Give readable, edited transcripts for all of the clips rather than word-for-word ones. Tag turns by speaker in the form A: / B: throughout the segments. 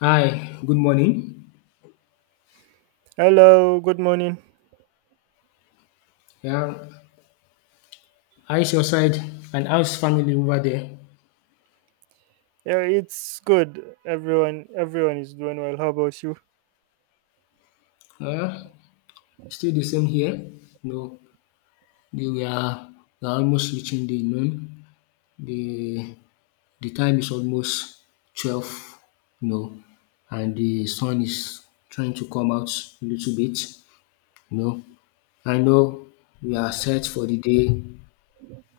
A: Hi, good morning.
B: Hello, good morning.
A: Yeah, how's your side and how's family over there?
B: Yeah, it's good. Everyone is doing well. How about you?
A: Uh, Still the same here. No, the- we are we are almost reaching the noon. The the time is almost 12, you know, and the sun is trying to come out a little bit, you know. I know we are set for the day,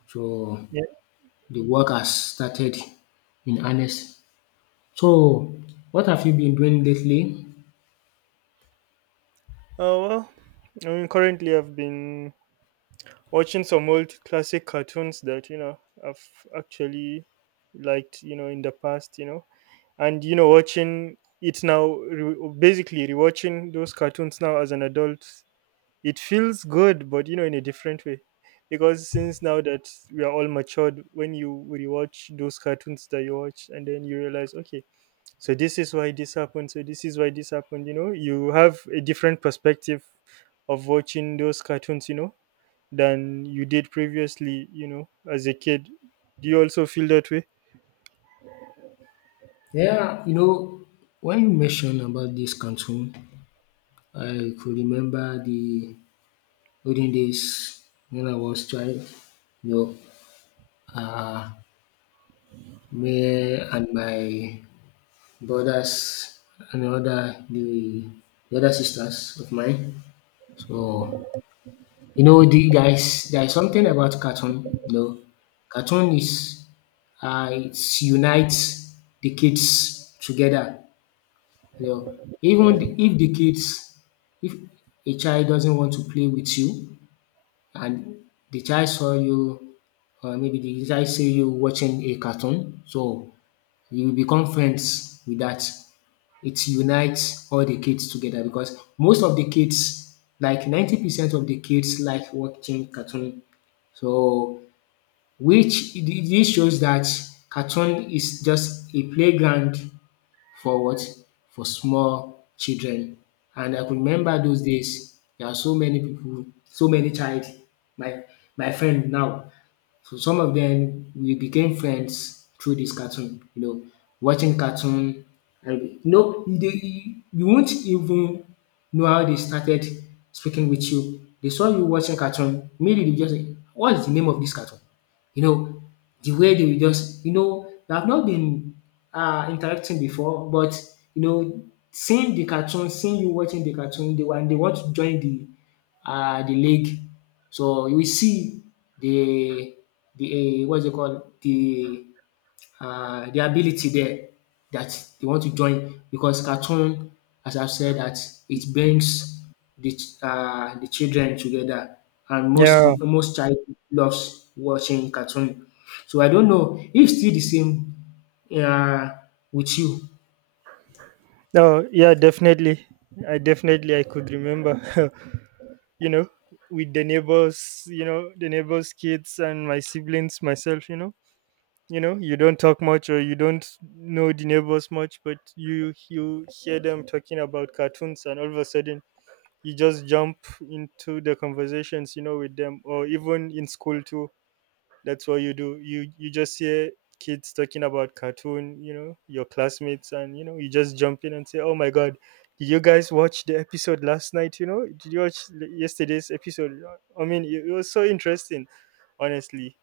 A: so
B: Yeah.
A: the work has started in earnest. So, what have you been doing lately?
B: Oh well, I mean, currently I've been watching some old classic cartoons that I've actually liked, you know, in the past, you know, and watching it now, basically rewatching those cartoons now as an adult. It feels good, but you know, in a different way. Because since now that we are all matured, when you rewatch those cartoons that you watch, and then you realize, okay, so this is why this happened, so this is why this happened, you know, you have a different perspective of watching those cartoons, you know, than you did previously, you know, as a kid. Do you also feel that way?
A: Yeah, when you mentioned about this cartoon, I could remember the olden days when I was child. You know, uh, Me and my brothers and the other sisters of mine. So, there is something about cartoon. Cartoon is, it unites the kids together. Yeah. Even the if the kids if a child doesn't want to play with you, and the child saw you, or maybe the child see you watching a cartoon, so you become friends with that. It unites all the kids together because most of the kids, like 90% of the kids like watching cartoon. So, which this shows that cartoon is just a playground for what? For small children. And I could remember those days, there are so many people, so many child. My my friend now, so some of them we became friends through this cartoon, watching cartoon. And you won't even know how they started speaking with you. They saw you watching cartoon, maybe they just say, "What is the name of this cartoon?" You know, the way they will just, they have not been interacting before, but you know, seeing the cartoon, seeing you watching the cartoon, they want to join the lake. So you will see the the what's it called the ability there, that they want to join because cartoon, as I've said, that it brings the children together, and most
B: Yeah.
A: peo- most child loves watching cartoon. So I don't know if still the same, uh, with you.
B: No, yeah, definitely. I definitely i could remember, you know, with the neighbors, you know, the neighbors' kids and my siblings, myself, you know you know. You don't talk much or you don't know the neighbors much, but you hear them talking about cartoons, and all of a sudden you just jump into the conversations, you know, with them. Or even in school too, that's what you do. You just hear kids talking about cartoon, you know, your classmates, and you know, you just jump in and say, oh my god, did you guys watch the episode last night? You know, did you watch yesterday's episode? I mean, it was so interesting, honestly.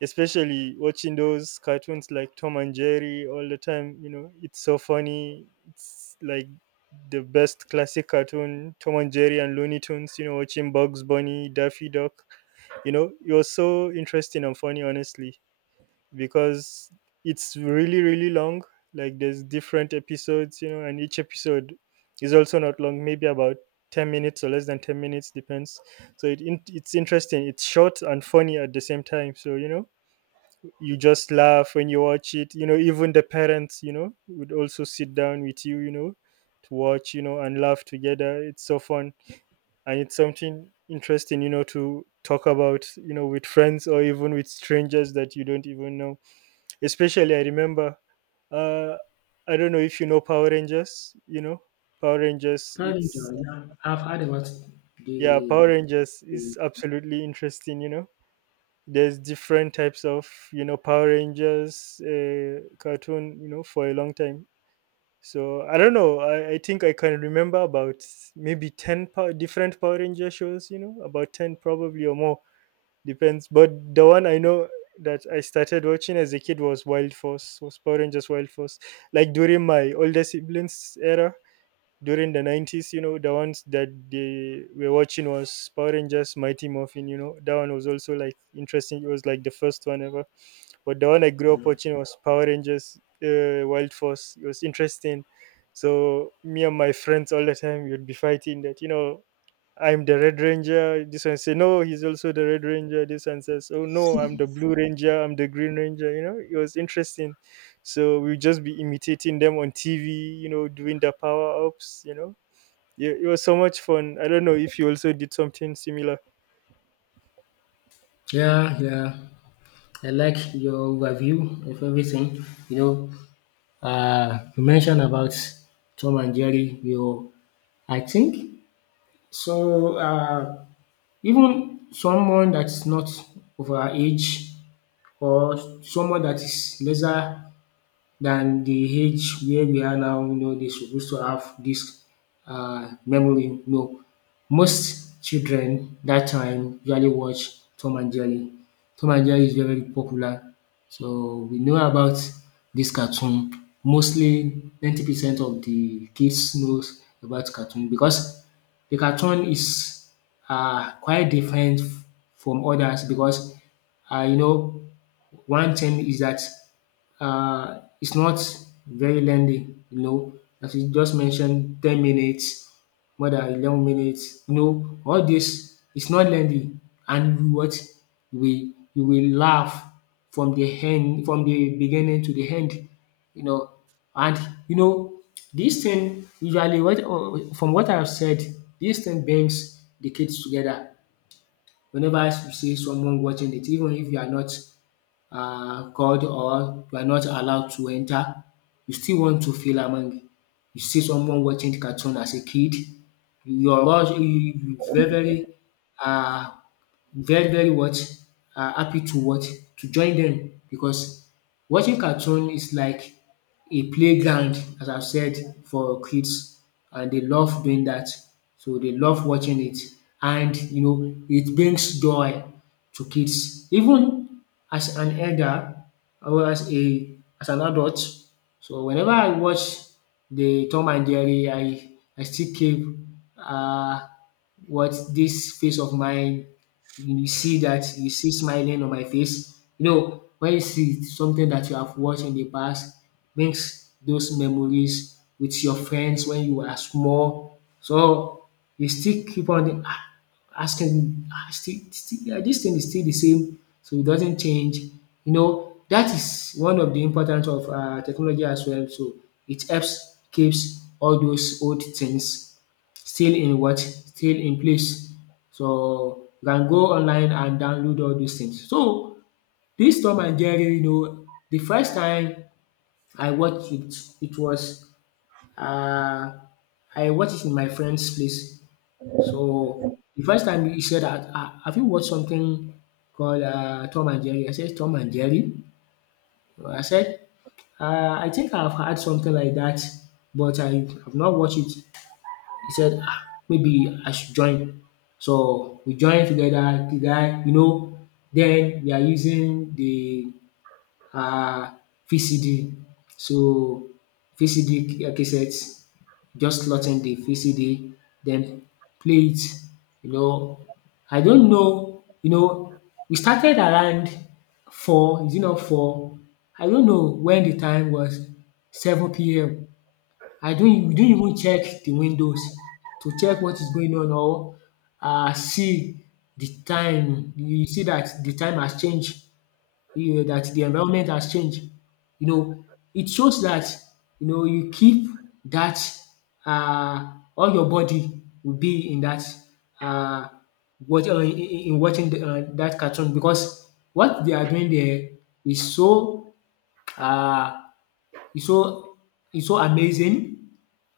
B: Especially watching those cartoons like Tom and Jerry all the time. You know, it's so funny. It's like the best classic cartoon, Tom and Jerry and Looney Tunes. You know, watching Bugs Bunny, Daffy Duck. You know, it was so interesting and funny, honestly, because it's really, really long. Like there's different episodes, you know, and each episode is also not long, maybe about 10 minutes or less than 10 minutes, depends. It's interesting. It's short and funny at the same time. So, you know, you just laugh when you watch it, you know. Even the parents, you know, would also sit down with you, you know, to watch, you know, and laugh together. It's so fun. And it's something interesting, you know, to talk about, you know, with friends or even with strangers that you don't even know. Especially I remember uh I don't know if you know Power Rangers, you know. Power rangers
A: Parent,
B: it's
A: yeah, I've heard about
B: Yeah, Power
A: the,
B: Rangers is
A: the.
B: absolutely interesting, you know. There's different types of, you know, Power Rangers cartoon, you know, for a long time. So I don't know, I think I can remember about maybe 10 different Power Ranger shows, you know, about 10 probably or more, depends. But the one I know, that I started watching as a kid, was Wild Force, was Power Rangers Wild Force, like during my older siblings' era. During the 90s, you know, the ones that they were watching was Power Rangers Mighty Morphin. You know, that one was also like interesting. It was like the first one ever. But the one I grew up watching was Power Rangers Wild Force. It was interesting. So me and my friends all the time, we would be fighting that, you know, I'm the red ranger, this one say no, he's also the red ranger, this one says, oh no, I'm the blue ranger, I'm the green ranger. You know, it was interesting. So we would just be imitating them on TV, you know, doing the power ups, you know. Yeah, it was so much fun. I don't know if you also did something similar.
A: Yeah, yeah. I like your overview of everything. You know, you mentioned about Tom and Jerry. I think so. Even someone that's not of our age, or someone that is lesser than the age where we are now, they're supposed to have this, memory. No, most children that time usually watch Tom and Jerry. Tom and Jerry is very, very popular. So we know about this cartoon. Mostly 90% of the kids knows about cartoon because the cartoon is, quite different from others because, uh, you know one thing is that, it's not very lengthy, as you just mentioned, 10 minutes, more than 11 minutes, all this is not lengthy. And you what we you will laugh from from the beginning to the end, you know. And you know, this thing usually what from what I've said, this thing brings the kids together. Whenever you see someone watching it, even if you are not are called, or you are not allowed to enter, you still want to feel among. You see someone watching cartoon as a kid, your rush, you um very, very what? Happy to what? To join them, because watching cartoon is like a playground, as I've said, for kids, and they love doing that. So they love watching it, and, it brings joy to kids. Even as an elder, or as an adult, so whenever I watch the Tom and Jerry, I still keep, uh, what, this face of mine, you see that, smiling on my face. When you see something that you have watched in the past, brings those memories with your friends when you were small. So you still keep on, asking, yeah, this thing is still the same, so it doesn't change. That is one of the importance of, technology as well. So it helps keeps all those old things still in what? Still in place. So you can go online and download all these things. So this Tom and Jerry, the first time I watched it, it was uh, I watched it in my friend's place. So the first time he said, Have you watched something called, Tom and Jerry?" I said, "Tom and Jerry." I said, "I think I've had something like that, but I have not watched it." He said, maybe I should join. So we joined together, the guy, then we are using the, um VCD, so VCD cassettes, just slotting the VCD, then play it you know. I don't know, we started around four, is it not four? I don't know when the time was, 7 p.m. I don't we don't even check the windows to check what is going on, or, see the time. You see that the time has changed, that the environment has changed. You know, it shows that, you keep that, all your body will be in that, um watch in watching, dat cartoon, because what they are doing there is so, um it's so, it's so amazing,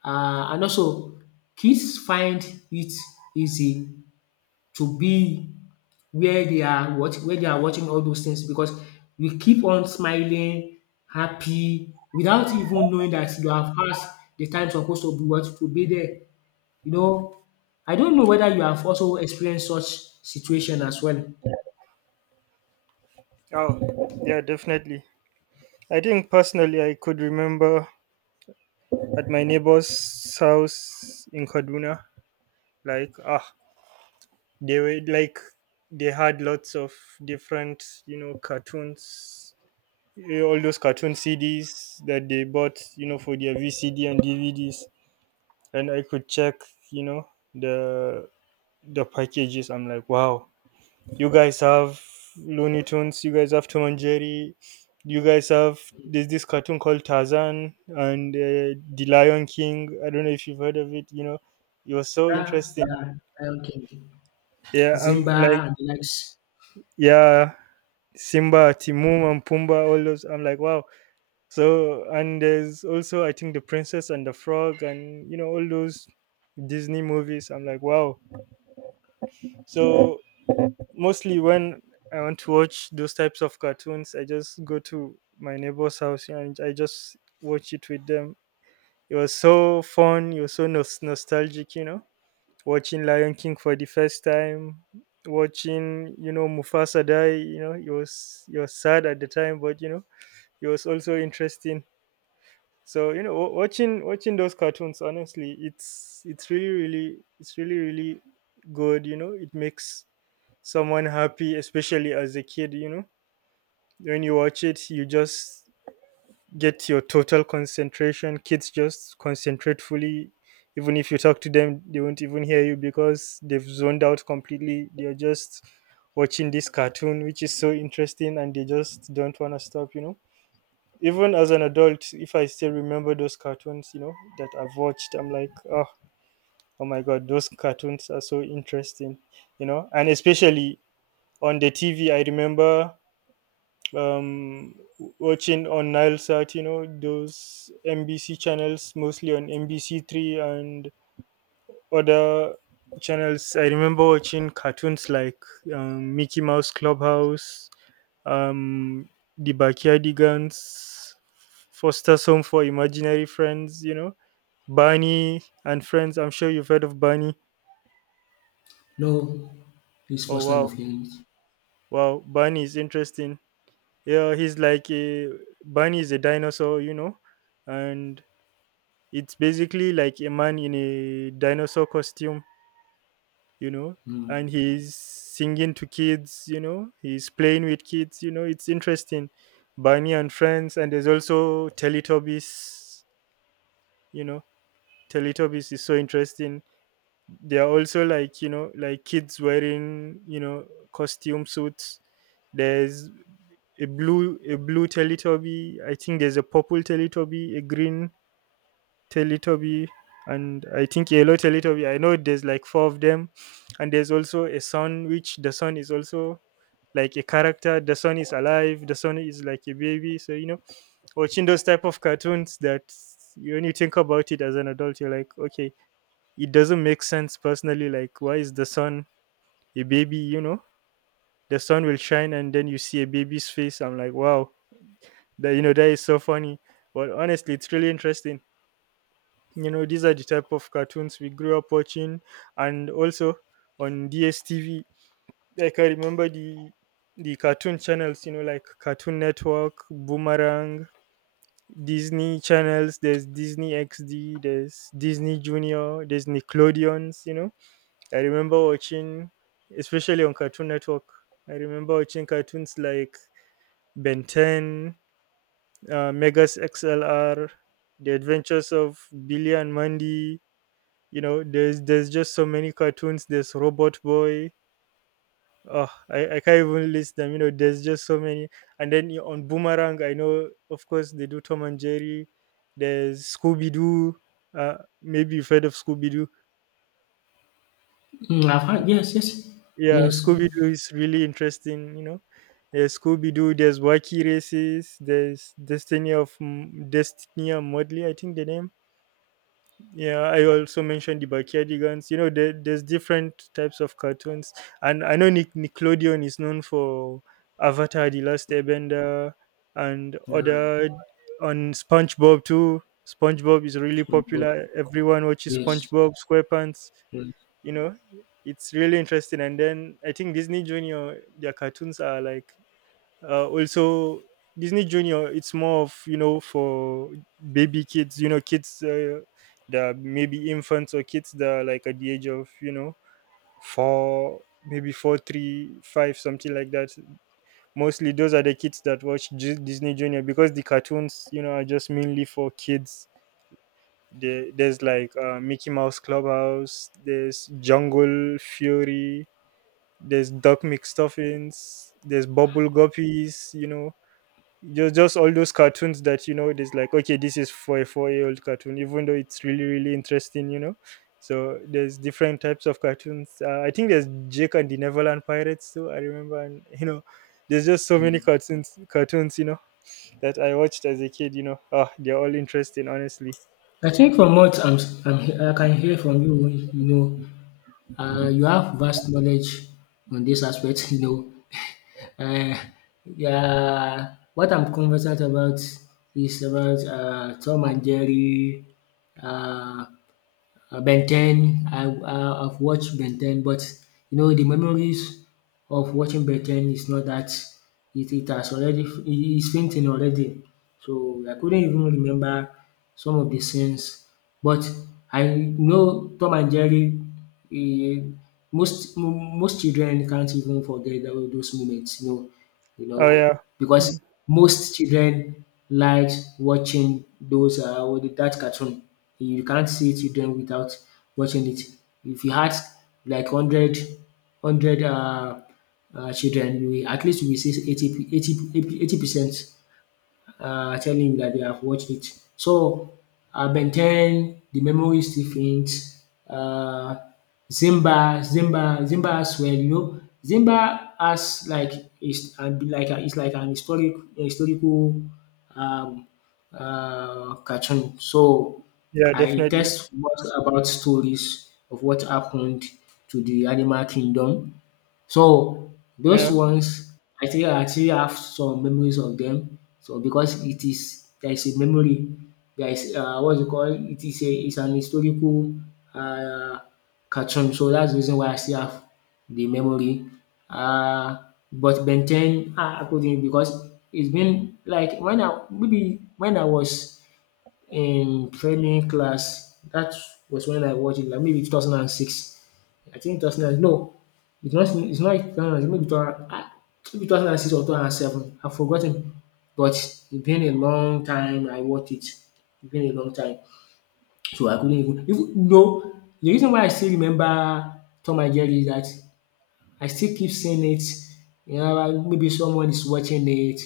A: and also kids find it easy to be where they are, watching all those things, because we keep on smiling, happy without even knowing that you have passed the time supposed to be, what, to be there, you know. I don't know whether you have also experienced such situation as well?
B: Oh, yeah, definitely. I think personally, I could remember at my neighbor's house in Kaduna, like, ah, they were like, they had lots of different, you know, cartoons, eh, all those cartoon CDs that they bought, you know, for their VCD and DVDs. And I could check, you know, the the packages. I'm like, wow, you guys have Looney Tunes. You guys have Tom and Jerry. You guys have, there's this cartoon called Tarzan and the Lion King. I don't know if you've heard of it. You know, it was so
A: Yeah,
B: interesting.
A: yeah, Lion King,
B: Yeah, I'm like,
A: Simba and the likes.
B: yeah, Simba, Timon, and Pumbaa. All those. I'm like, wow. So, and there's also, I think, the Princess and the Frog, and you know, all those Disney movies. I'm like, wow. So mostly when I want to watch those types of cartoons, I just go to my neighbor's house and I just watch it with them. It was so fun. It was so nostalgic, you know, watching Lion King for the first time, watching, you know, Mufasa die. You know, it was sad at the time, but you know, it was also interesting. So you know, watching those cartoons, honestly, it's really really good. You know, it makes someone happy, especially as a kid, you know. When you watch it, you just get your total concentration. Kids just concentrate fully. Even if you talk to them, they won't even hear you because they've zoned out completely. They're just watching this cartoon, which is so interesting, and they just don't want to stop, you know. Even as an adult, if I still remember those cartoons, you know, that I've watched, I'm like, oh, oh my god, those cartoons are so interesting, you know. And especially on the TV, I remember um watching on Nilesat, you know, those NBC channels, mostly on NBC3 and other channels. I remember watching cartoons like Mickey Mouse Clubhouse, um, The Backyardigans, Foster's Home for Imaginary Friends, you know, Barney and Friends. I'm sure you've heard of Barney.
A: No, this
B: Oh,
A: first time
B: wow.
A: of hearing it.
B: Wow. Barney is interesting. Yeah, he's like a, Barney is a dinosaur, you know, and it's basically like a man in a dinosaur costume, you know, and
A: Mm.
B: he's singing to kids, you know, he's playing with kids, you know, it's interesting. Barney and Friends. And there's also Teletubbies, you know. Teletubbies is so interesting. They are also like, you know, like kids wearing, you know, costume suits. There's a blue Teletubby. I think there's a purple Teletubby, a green Teletubby, and I think yellow Teletubby. I know there's like four of them. And there's also a sun, which the sun is also like a character. The sun is alive. The sun is like a baby. So you know, watching those type of cartoons, that when you think about it as an adult, you're like, okay, it doesn't make sense personally. Like, why is the sun a baby? You know, the sun will shine, and then you see a baby's face. I'm like, wow, that, you know, that is so funny. But honestly, it's really interesting. You know, these are the type of cartoons we grew up watching. And also on DSTV. Like I remember the cartoon channels, you know, like Cartoon Network, Boomerang, Disney channels. There's Disney XD, there's Disney Junior, there's Nickelodeons. You know, I remember watching, especially on Cartoon Network. I remember watching cartoons like Ben 10, Megas XLR, The Adventures of Billy and Mandy. You know, there's just so many cartoons. There's Robot Boy. Oh, I can't even list them. You know, there's just so many. And then you- on Boomerang, I know, of course, they do Tom and Jerry. There's Scooby-Doo, uh maybe you've heard of Scooby-Doo.
A: Mm, I've had. Yes, yes,
B: Yeah,
A: yes.
B: Scooby-Doo is really interesting, you know. There's Scooby-Doo, there's Wacky Races, there's Destiny of Destiny and Mudley, I think the name. Yeah, I also mentioned the Backyardigans. You know, there's different types of cartoons. And I know Nickelodeon is known for Avatar: The Last Airbender and
A: Yeah,
B: other, on SpongeBob too. SpongeBob is really
A: so good. Good.
B: popular. Everyone watches
A: Yes,
B: SpongeBob SquarePants.
A: yes.
B: You know, it's really interesting. And then I think Disney Junior, their cartoons are like also, Disney Junior, it's more of, you know, for baby kids, you know, kids that maybe infants, or kids that are like at the age of, you know, 4 maybe 4 3 5 something like that. Mostly those are the kids that watch Disney Junior, because the cartoons, you know, are just mainly for kids. There's like Mickey Mouse Clubhouse, there's Jungle Fury, there's Duck McStuffins, there's Bubble Guppies, you know. Just all those cartoons that, you know, it is like, okay, this is for a 4-year old cartoon, even though it's really really interesting, you know. So there's different types of cartoons. I think there's Jake and the Neverland Pirates too, I remember, and you know, there's just so many cartoons, you know, that I watched as a kid. You know, ah, they're all interesting, honestly.
A: I think from what I'm, s- I'm, he- I can hear from you, you have vast knowledge on this aspect. Uh, yeah. What I'm conversant about is about, Tom and Jerry, uh, Ben 10. I've watched Ben 10, but the memories of watching Ben 10 is not that, it has already, it is fainting already. So I couldn't even remember some of the scenes, but I know Tom and Jerry. eh, Most most children can't even forget those moments. You
B: Oh
A: know,
B: yeah.
A: because most children likes watching those, what the that cartoon. You can't see children without watching it. If you had like hundred, hundred, children, at least you will see 80, eighty eighty percent, tell him that they have watched it. So, Ben 10, the memory is still faint. Uh, Zimba, Zimba, Zimba as well, Zimba has like is and be like a, it's like an historical um, cartoon. So
B: Yeah,
A: I
B: definitely.
A: test what about stories of what happened to the animal kingdom, so those
B: Yeah.
A: ones I still have some memories of them. So because it is there is a memory, there is, what you call it, is a, it's an historical, uh, cartoon. So that's the reason why I still have the memory. Uh, but Ben 10, I couldn't because it's been like when I was in training class. That was when I watched it, like maybe 2006. I think 2009, no, it's not 2009, maybe 2000, maybe 2006 or 2007, I've forgotten. But it's been a long time I watched it. It's been a long time. So I couldn't even, though the reason why I still remember Tom and Jerry is that I still keep seeing it. Maybe someone is watching it.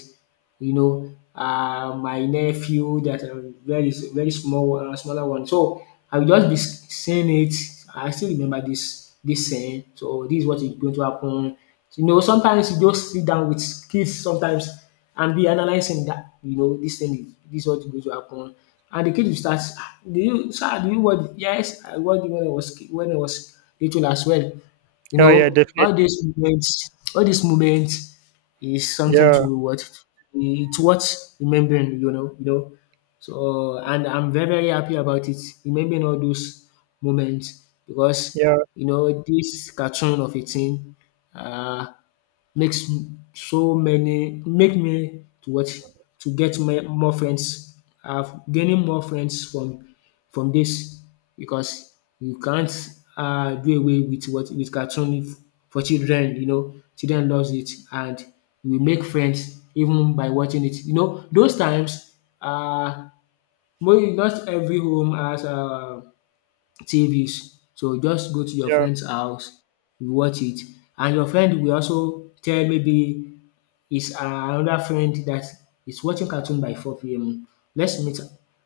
A: My nephew that, very very small one, smaller one. So I will just be seeing it. I still remember this saying. So this is what is going to happen. Sometimes you just sit down with kids sometimes and be analyzing that, this thing is, this is what is going to happen. And the kid will start, "Ah, do you sir, do you watch? Yes, I watched it when I was little as well."
B: Oh yeah,
A: All
B: definitely.
A: these moments, all these moments is something
B: Yeah,
A: to what, it's worth remembering. So and I'm very very happy about it. Remembering all those moments because
B: yeah,
A: this cartoon of a thing. Uh, Makes so many, make me to what? To get my more friends. I've gaining more friends from this because you can't do away with what? With cartoon for children. Children loves it, and we make friends even by watching it. You know those times um not every home has TVs, so just go to your
B: yeah,
A: friend's house, you watch it, and your friend will also tell maybe is another friend that is watching cartoon by 4 p.m. Let's meet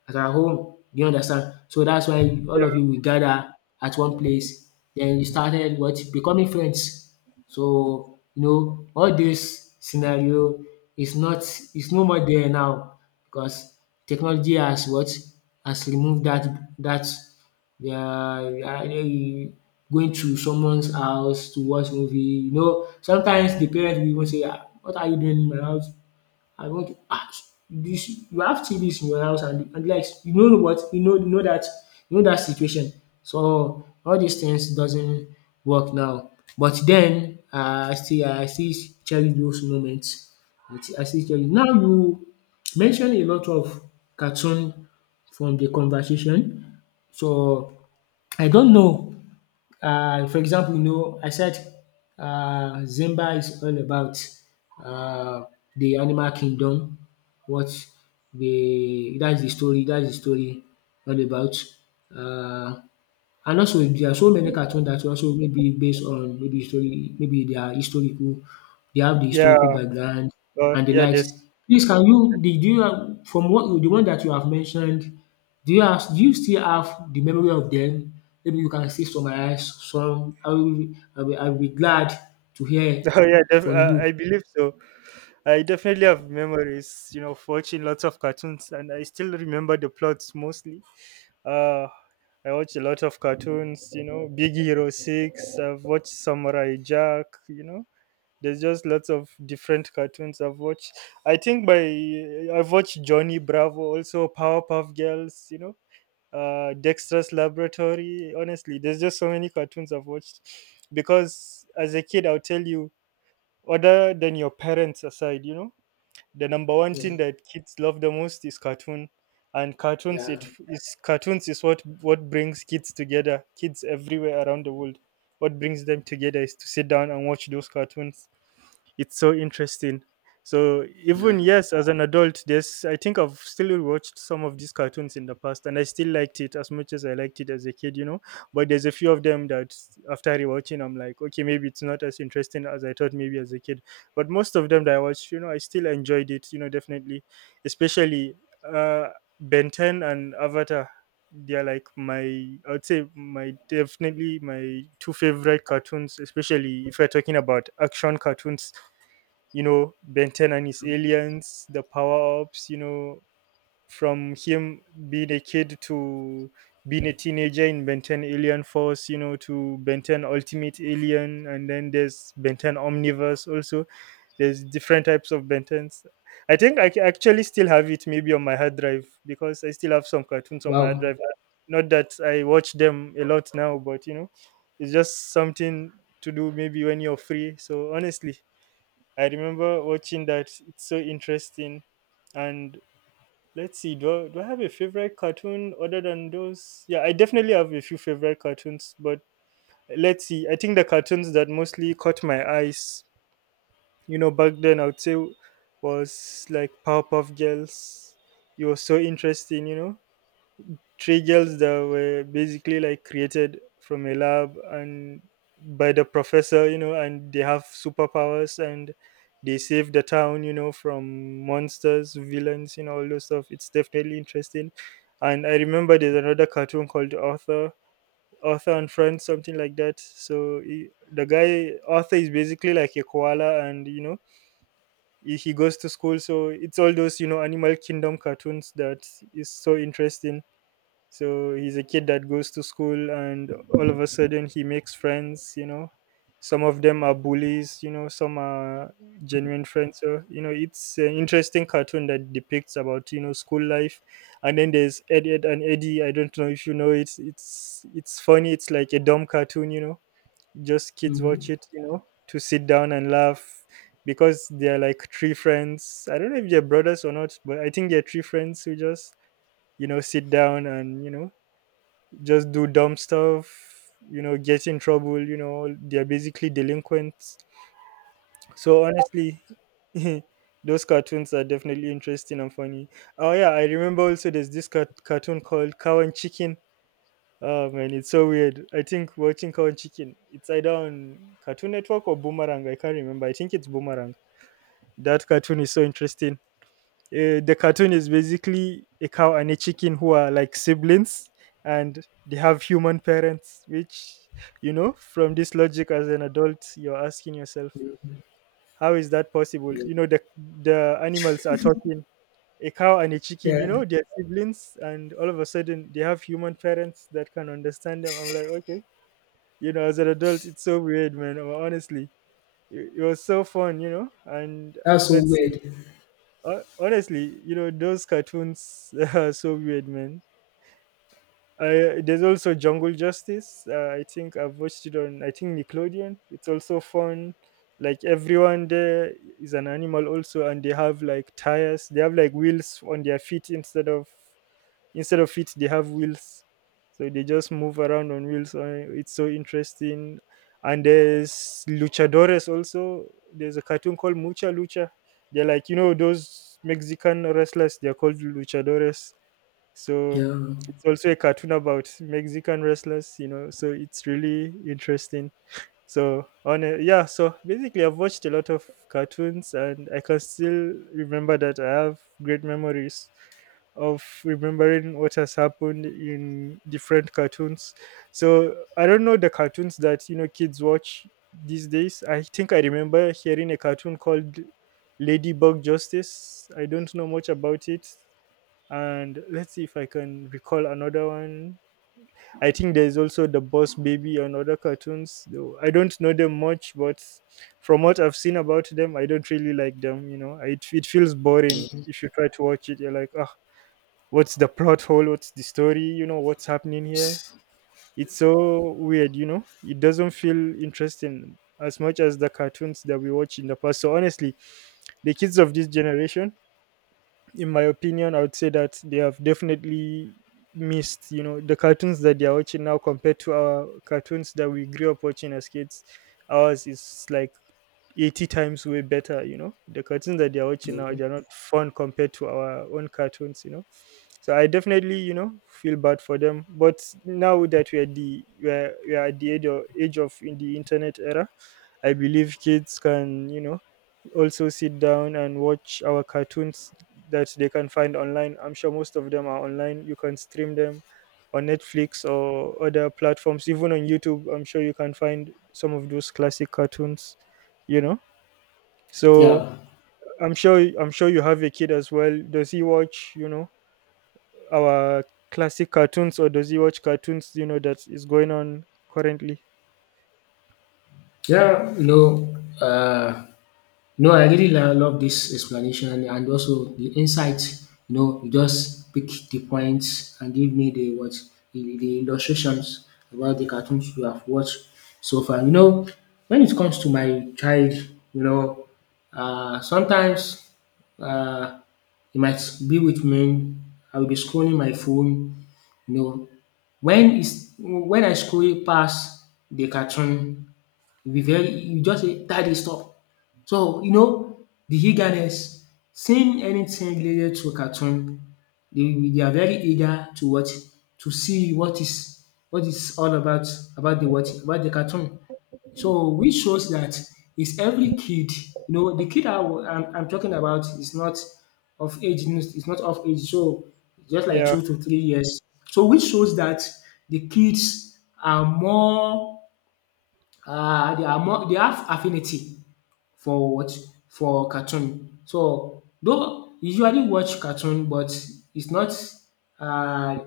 A: at our home. Do you understand? So that's why all
B: yeah,
A: of you will gather at one place. Then you started what becoming friends. So you know all this scenario is not is no more there now because technology has what, has removed that that. They are either you going to someone's house to watch movie, you know. Sometimes the parents will even say, “Ah, what are you doing in my house? I want to ah dis you have TVs in your house, and like, you know what? You know, you know that that situation. So all these things doesn't work now. But then I still cherish those moments. I still cherish. Now you mention a lot of cartoon from the conversation. So I don't know. For example, you know, I said Zimba is all about uh, the animal kingdom. What the that's the story. That's the story all about. Uh, and also there are so many cartoon that also maybe based on maybe history, maybe they are historical, they have the
B: yeah.
A: historical background and the
B: Yeah,
A: likes.
B: there's,
A: Please can you did you have from what you- the one that you have mentioned, do you still have the memory of them? Maybe you can still summarize some. I will be glad to hear
B: oh yeah,
A: from you.
B: I believe so. I definitely have memories, you know, of watching lots of cartoons, and I still remember the plots mostly. Uh, I watch a lot of cartoons, you know, Big Hero Six. I've watched Samurai Jack. You know, there's just lots of different cartoons I've watched. I think by I've watched Johnny Bravo, also Powerpuff Girls. You know, Dexter's Laboratory. Honestly, there's just so many cartoons I've watched because as a kid, I'll tell you, other than your parents aside, you know, the number one
A: Yeah,
B: thing that kids love the most is cartoon, and
A: yeah,
B: cartoons is what brings kids together. Kids everywhere around the world, what brings them together is to sit down and watch those cartoons. It's so interesting. So even,
A: yeah.
B: yes, as an adult, there's I think I've still watched some of these cartoons in the past, and I still liked it as much as I liked it as a kid, you know. But there's a few of them that, after rewatching, I'm like, okay, maybe it's not as interesting as I thought maybe as a kid. But most of them that I watched, you know, I still enjoyed it, you know, definitely, especially uh, Ben 10 and Avatar. They're like my, I would say my, definitely my two favorite cartoons, especially if we're talking about action cartoons. You know, Ben 10 and his aliens, the power ups, you know, from him being a kid to being a teenager in Ben 10 Alien Force, you know, to Ben 10 Ultimate Alien, and then there's Ben 10 Omniverse also. There's different types of Ben 10s. I think I actually still have it maybe on my hard drive because I still have some cartoons on my hard
A: Wow.
B: drive. Not that I watch them a lot now, but you know, it's just something to do maybe when you're free. So honestly, I remember watching that. It's so interesting. And let's see, do I have a favorite cartoon other than those? Yeah, I definitely have a few favorite cartoons, but let's see. I think the cartoons that mostly caught my eyes, you know, back then, I would say was like Powerpuff Girls. It was so interesting, you know. Three girls that were basically like created from a lab and by the professor, you know, and they have superpowers, and they save the town, you know, from monsters, villains, you know, all those stuff. It's definitely interesting. And I remember there's another cartoon called Arthur and Friends, something like that. So he, the guy Arthur, is basically like a koala, and you know, he goes to school. So it's all those, you know, animal kingdom cartoons that is so interesting. So he's a kid that goes to school, and all of a sudden he makes friends, you know. Some of them are bullies, you know, some are genuine friends. So, you know, it's an interesting cartoon that depicts about, you know, school life. And then there's Ed and Eddie. I don't know if you know it. It's funny, it's like a dumb cartoon, you know. Just kids watch
A: Mhm.
B: it, you know, to sit down and laugh because they're like three friends. I don't know if they're brothers or not, but I think they're three friends who just, you know, sit down and, you know, just do dumb stuff, you know, get in trouble, you know. They're basically delinquents. So honestly, those cartoons are definitely interesting and funny. Oh yeah, I remember also there's this cartoon called Cow and Chicken. Oh man, it's so weird. I think watching Cow and Chicken, it's either on Cartoon Network or Boomerang, I can't remember, I think it's Boomerang. That cartoon is so interesting. The cartoon is basically a cow and a chicken who are like siblings, and they have human parents, which, you know, from this logic as an adult, you're asking yourself, how is that possible? You know, the animals are talking. A cow and a chicken, you
A: Yeah,
B: know, they're siblings, and all of a sudden they have human parents that can understand them. I'm like, okay, you know, as an adult, it's so weird, man. Honestly, it was so fun, you know, and
A: that's so
B: let's see.
A: weird.
B: Honestly, you know, those cartoons are so weird, man. There's also Jungle Justice. I think I've watched it on, I think, Nickelodeon. It's also fun. Like everyone there is an animal also, and they have like tires. They have like wheels on their feet, instead of feet they have wheels, so they just move around on wheels. It's so interesting. And there's luchadores also. There's a cartoon called Mucha Lucha. They're like, you know, those Mexican wrestlers. They're called luchadores. So
A: Yeah.
B: it's also a cartoon about Mexican wrestlers, you know. So it's really interesting. Yeah, so basically I've watched a lot of cartoons, and I can still remember that I have great memories of remembering what has happened in different cartoons. So I don't know the cartoons that, you know, kids watch these days. I think I remember hearing a cartoon called Ladybug Justice. I don't know much about it, and let's see if I can recall another one. I think there's also the Boss Baby and other cartoons, though I don't know them much. But from what I've seen about them, I don't really like them, you know. It feels boring. If you try to watch it, you're like, ah, what's the plot hole, what's the story, you know, what's happening here? It's so weird, you know. It doesn't feel interesting as much as the cartoons that we watch in the past. So honestly, the kids of this generation, in my opinion, I would say that they have definitely missed, you know, the cartoons that they are watching now compared to our cartoons that we grew up watching as kids. Ours is like 80 times way better. You know, the cartoons that they're watching now,
A: Yeah.
B: they're not fun compared to our own cartoons, you know. So I definitely, you know, feel bad for them. But now that we are at the age of in the internet era, I believe kids can, you know, also sit down and watch our cartoons that they can find online. I'm sure most of them are online, you can stream them on Netflix or other platforms, even on YouTube. I'm sure you can find some of those classic cartoons, you know. So
A: Yeah.
B: I'm sure you have a kid as well. Does he watch, you know, our classic cartoons, or does he watch cartoons, you know, that is going on currently?
A: Yeah, no, no, I really lo- love this explanation and also the insight. You know, you just pick the points and give me the what the illustrations about the cartoons you have watched so far. You know, when it comes to my child, you know, sometimes uh, he might be with me. I will be scrolling my phone. You know, when is when I scroll past the cartoon, you'll be very you just say, "Daddy, stop." So, you know, the eagerness, seeing anything related to cartoon, they are very eager to watch, to see what is all about the what about the cartoon. So which shows that is every kid, you know, the kid I, am I'm talking about is not of age, is not of age, so just like
B: Yeah,
A: 2 to 3 years. So which shows that the kids are more, they are more they have affinity for what? For cartoon. So though usually watch cartoon, but it's not uh,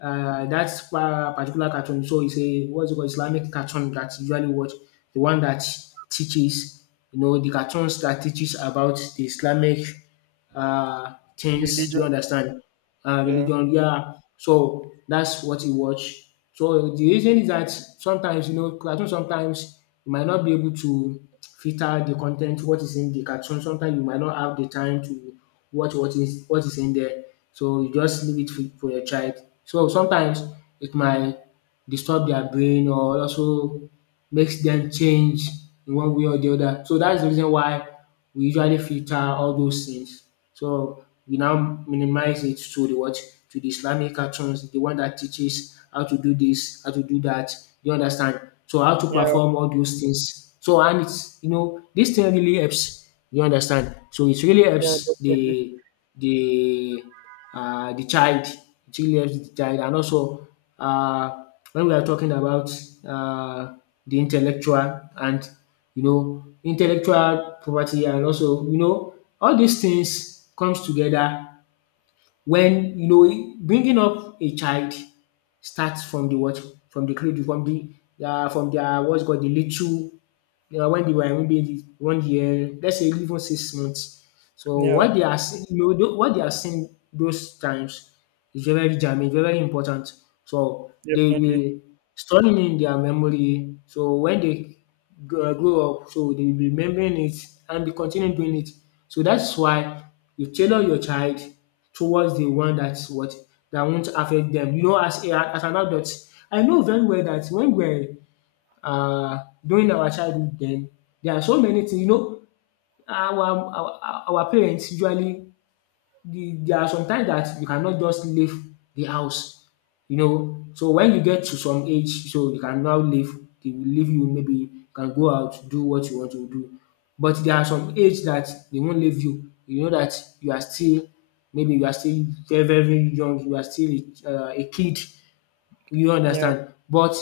A: that pa- particular cartoon. So it's a what's it called Islamic cartoon that usually watch, the one that teaches, you know, the cartoons that teaches about the Islamic things.
B: religion.
A: You understand?
B: Yeah.
A: Religion, yeah. So that's what you watch. So the reason is that sometimes, you know, cartoon sometimes you might not be able to filter the content, what is in the cartoon. Sometimes you might not have the time to watch what is in there. So you just leave it for your child. So sometimes it might disturb their brain or also makes them change in one way or the other. So that's the reason why we usually filter all those things. So we now minimize it to the what? To the Islamic cartoons, the one that teaches how to do this, how to do that. You understand? So how to
B: Yeah.
A: perform all those things. So and it's, you know, this thing really helps. You understand? So it really
B: Yeah,
A: helps
B: definitely.
A: the the child, it really helps the child, and also uh when we are talking about uh the intellectual and, you know, intellectual property and also, you know, all these things comes together. When, you know, bringing up a child starts from the what? From the cradle, from the from their what's called the little, you know, when they were maybe 1 year, let's say even 6 months, so
B: Yeah,
A: what they are seeing, you know, what they are seeing those times is very germane, very important. So they
B: definitely.
A: will store it in their memory. So when they grow up, so they will be remembering it and be continue doing it. So that's why you tailor your child towards the one that's what, that won't affect them. You know, as a, as an adult, I know very well that when we're uh, during our childhood, then there are so many things. You know, our parents usually the there are some times that you cannot just leave the house, you know. So when you get to some age, so you can now leave. They will leave you, maybe you can go out, do what you want to do. But there are some age that they won't leave you. You know that you are still maybe you are still very young, you are still a kid. You
B: Yeah.
A: understand? But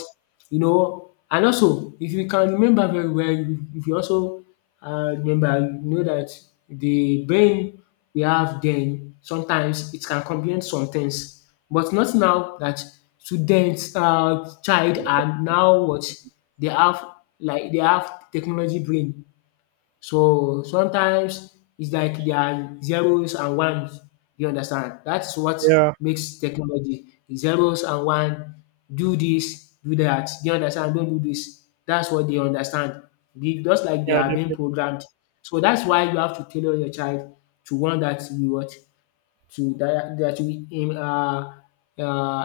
A: you know, and also if you can remember very well, if you also remember, you know that the brain we have then sometimes it can comprehend some things, but not now that students child are now what, they have like they have technology brain, so sometimes it's like there are zeros and ones, you understand? That's what
B: Yeah.
A: makes technology zeros and one. Do this, do that. You understand? Don't do this. That's what they understand. Be- Just like they
B: Yeah,
A: are being
B: definitely.
A: programmed. So that's why you have to tailor your child to one that you what, to that that will um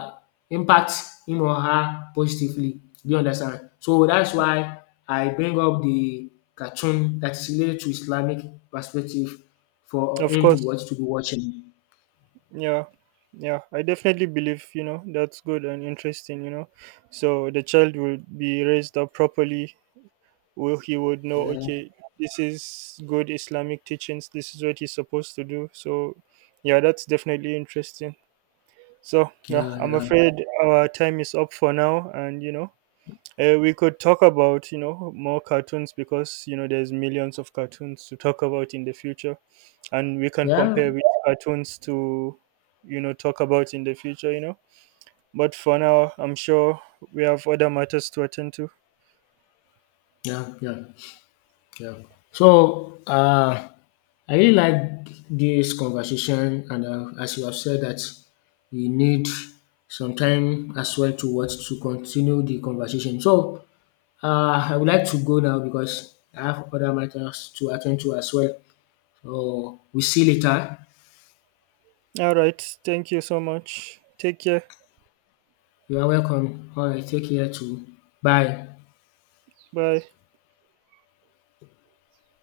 A: impact him or her positively. Do you understand? So that's why I bring up the cartoon that is related to Islamic perspective for
B: Of
A: him to
B: course.
A: watch to be watching.
B: Yeah. Yeah, I definitely believe, you know, that's good and interesting, you know. So the child will be raised up properly. Will he would know,
A: Yeah,
B: okay, this is good Islamic teachings, this is what he's supposed to do. So yeah, that's definitely interesting. So yeah,
A: yeah,
B: I'm
A: yeah,
B: afraid our time is up for now, and you know, we could talk about, you know, more cartoons because, you know, there's millions of cartoons to talk about in the future, and we can
A: yeah,
B: compare which cartoons to, you know, talk about in the future, you know. But for now, I'm sure we have other matters to attend to.
A: yeah, yeah. Yeah. So I really like this conversation, and as you have said that we need some time as well to what to continue the conversation. So I would like to go now because I have other matters to attend to as well. So we see you later.
B: All right, thank you so much, take care.
A: You are welcome. All right, take care too. Bye.
B: Bye.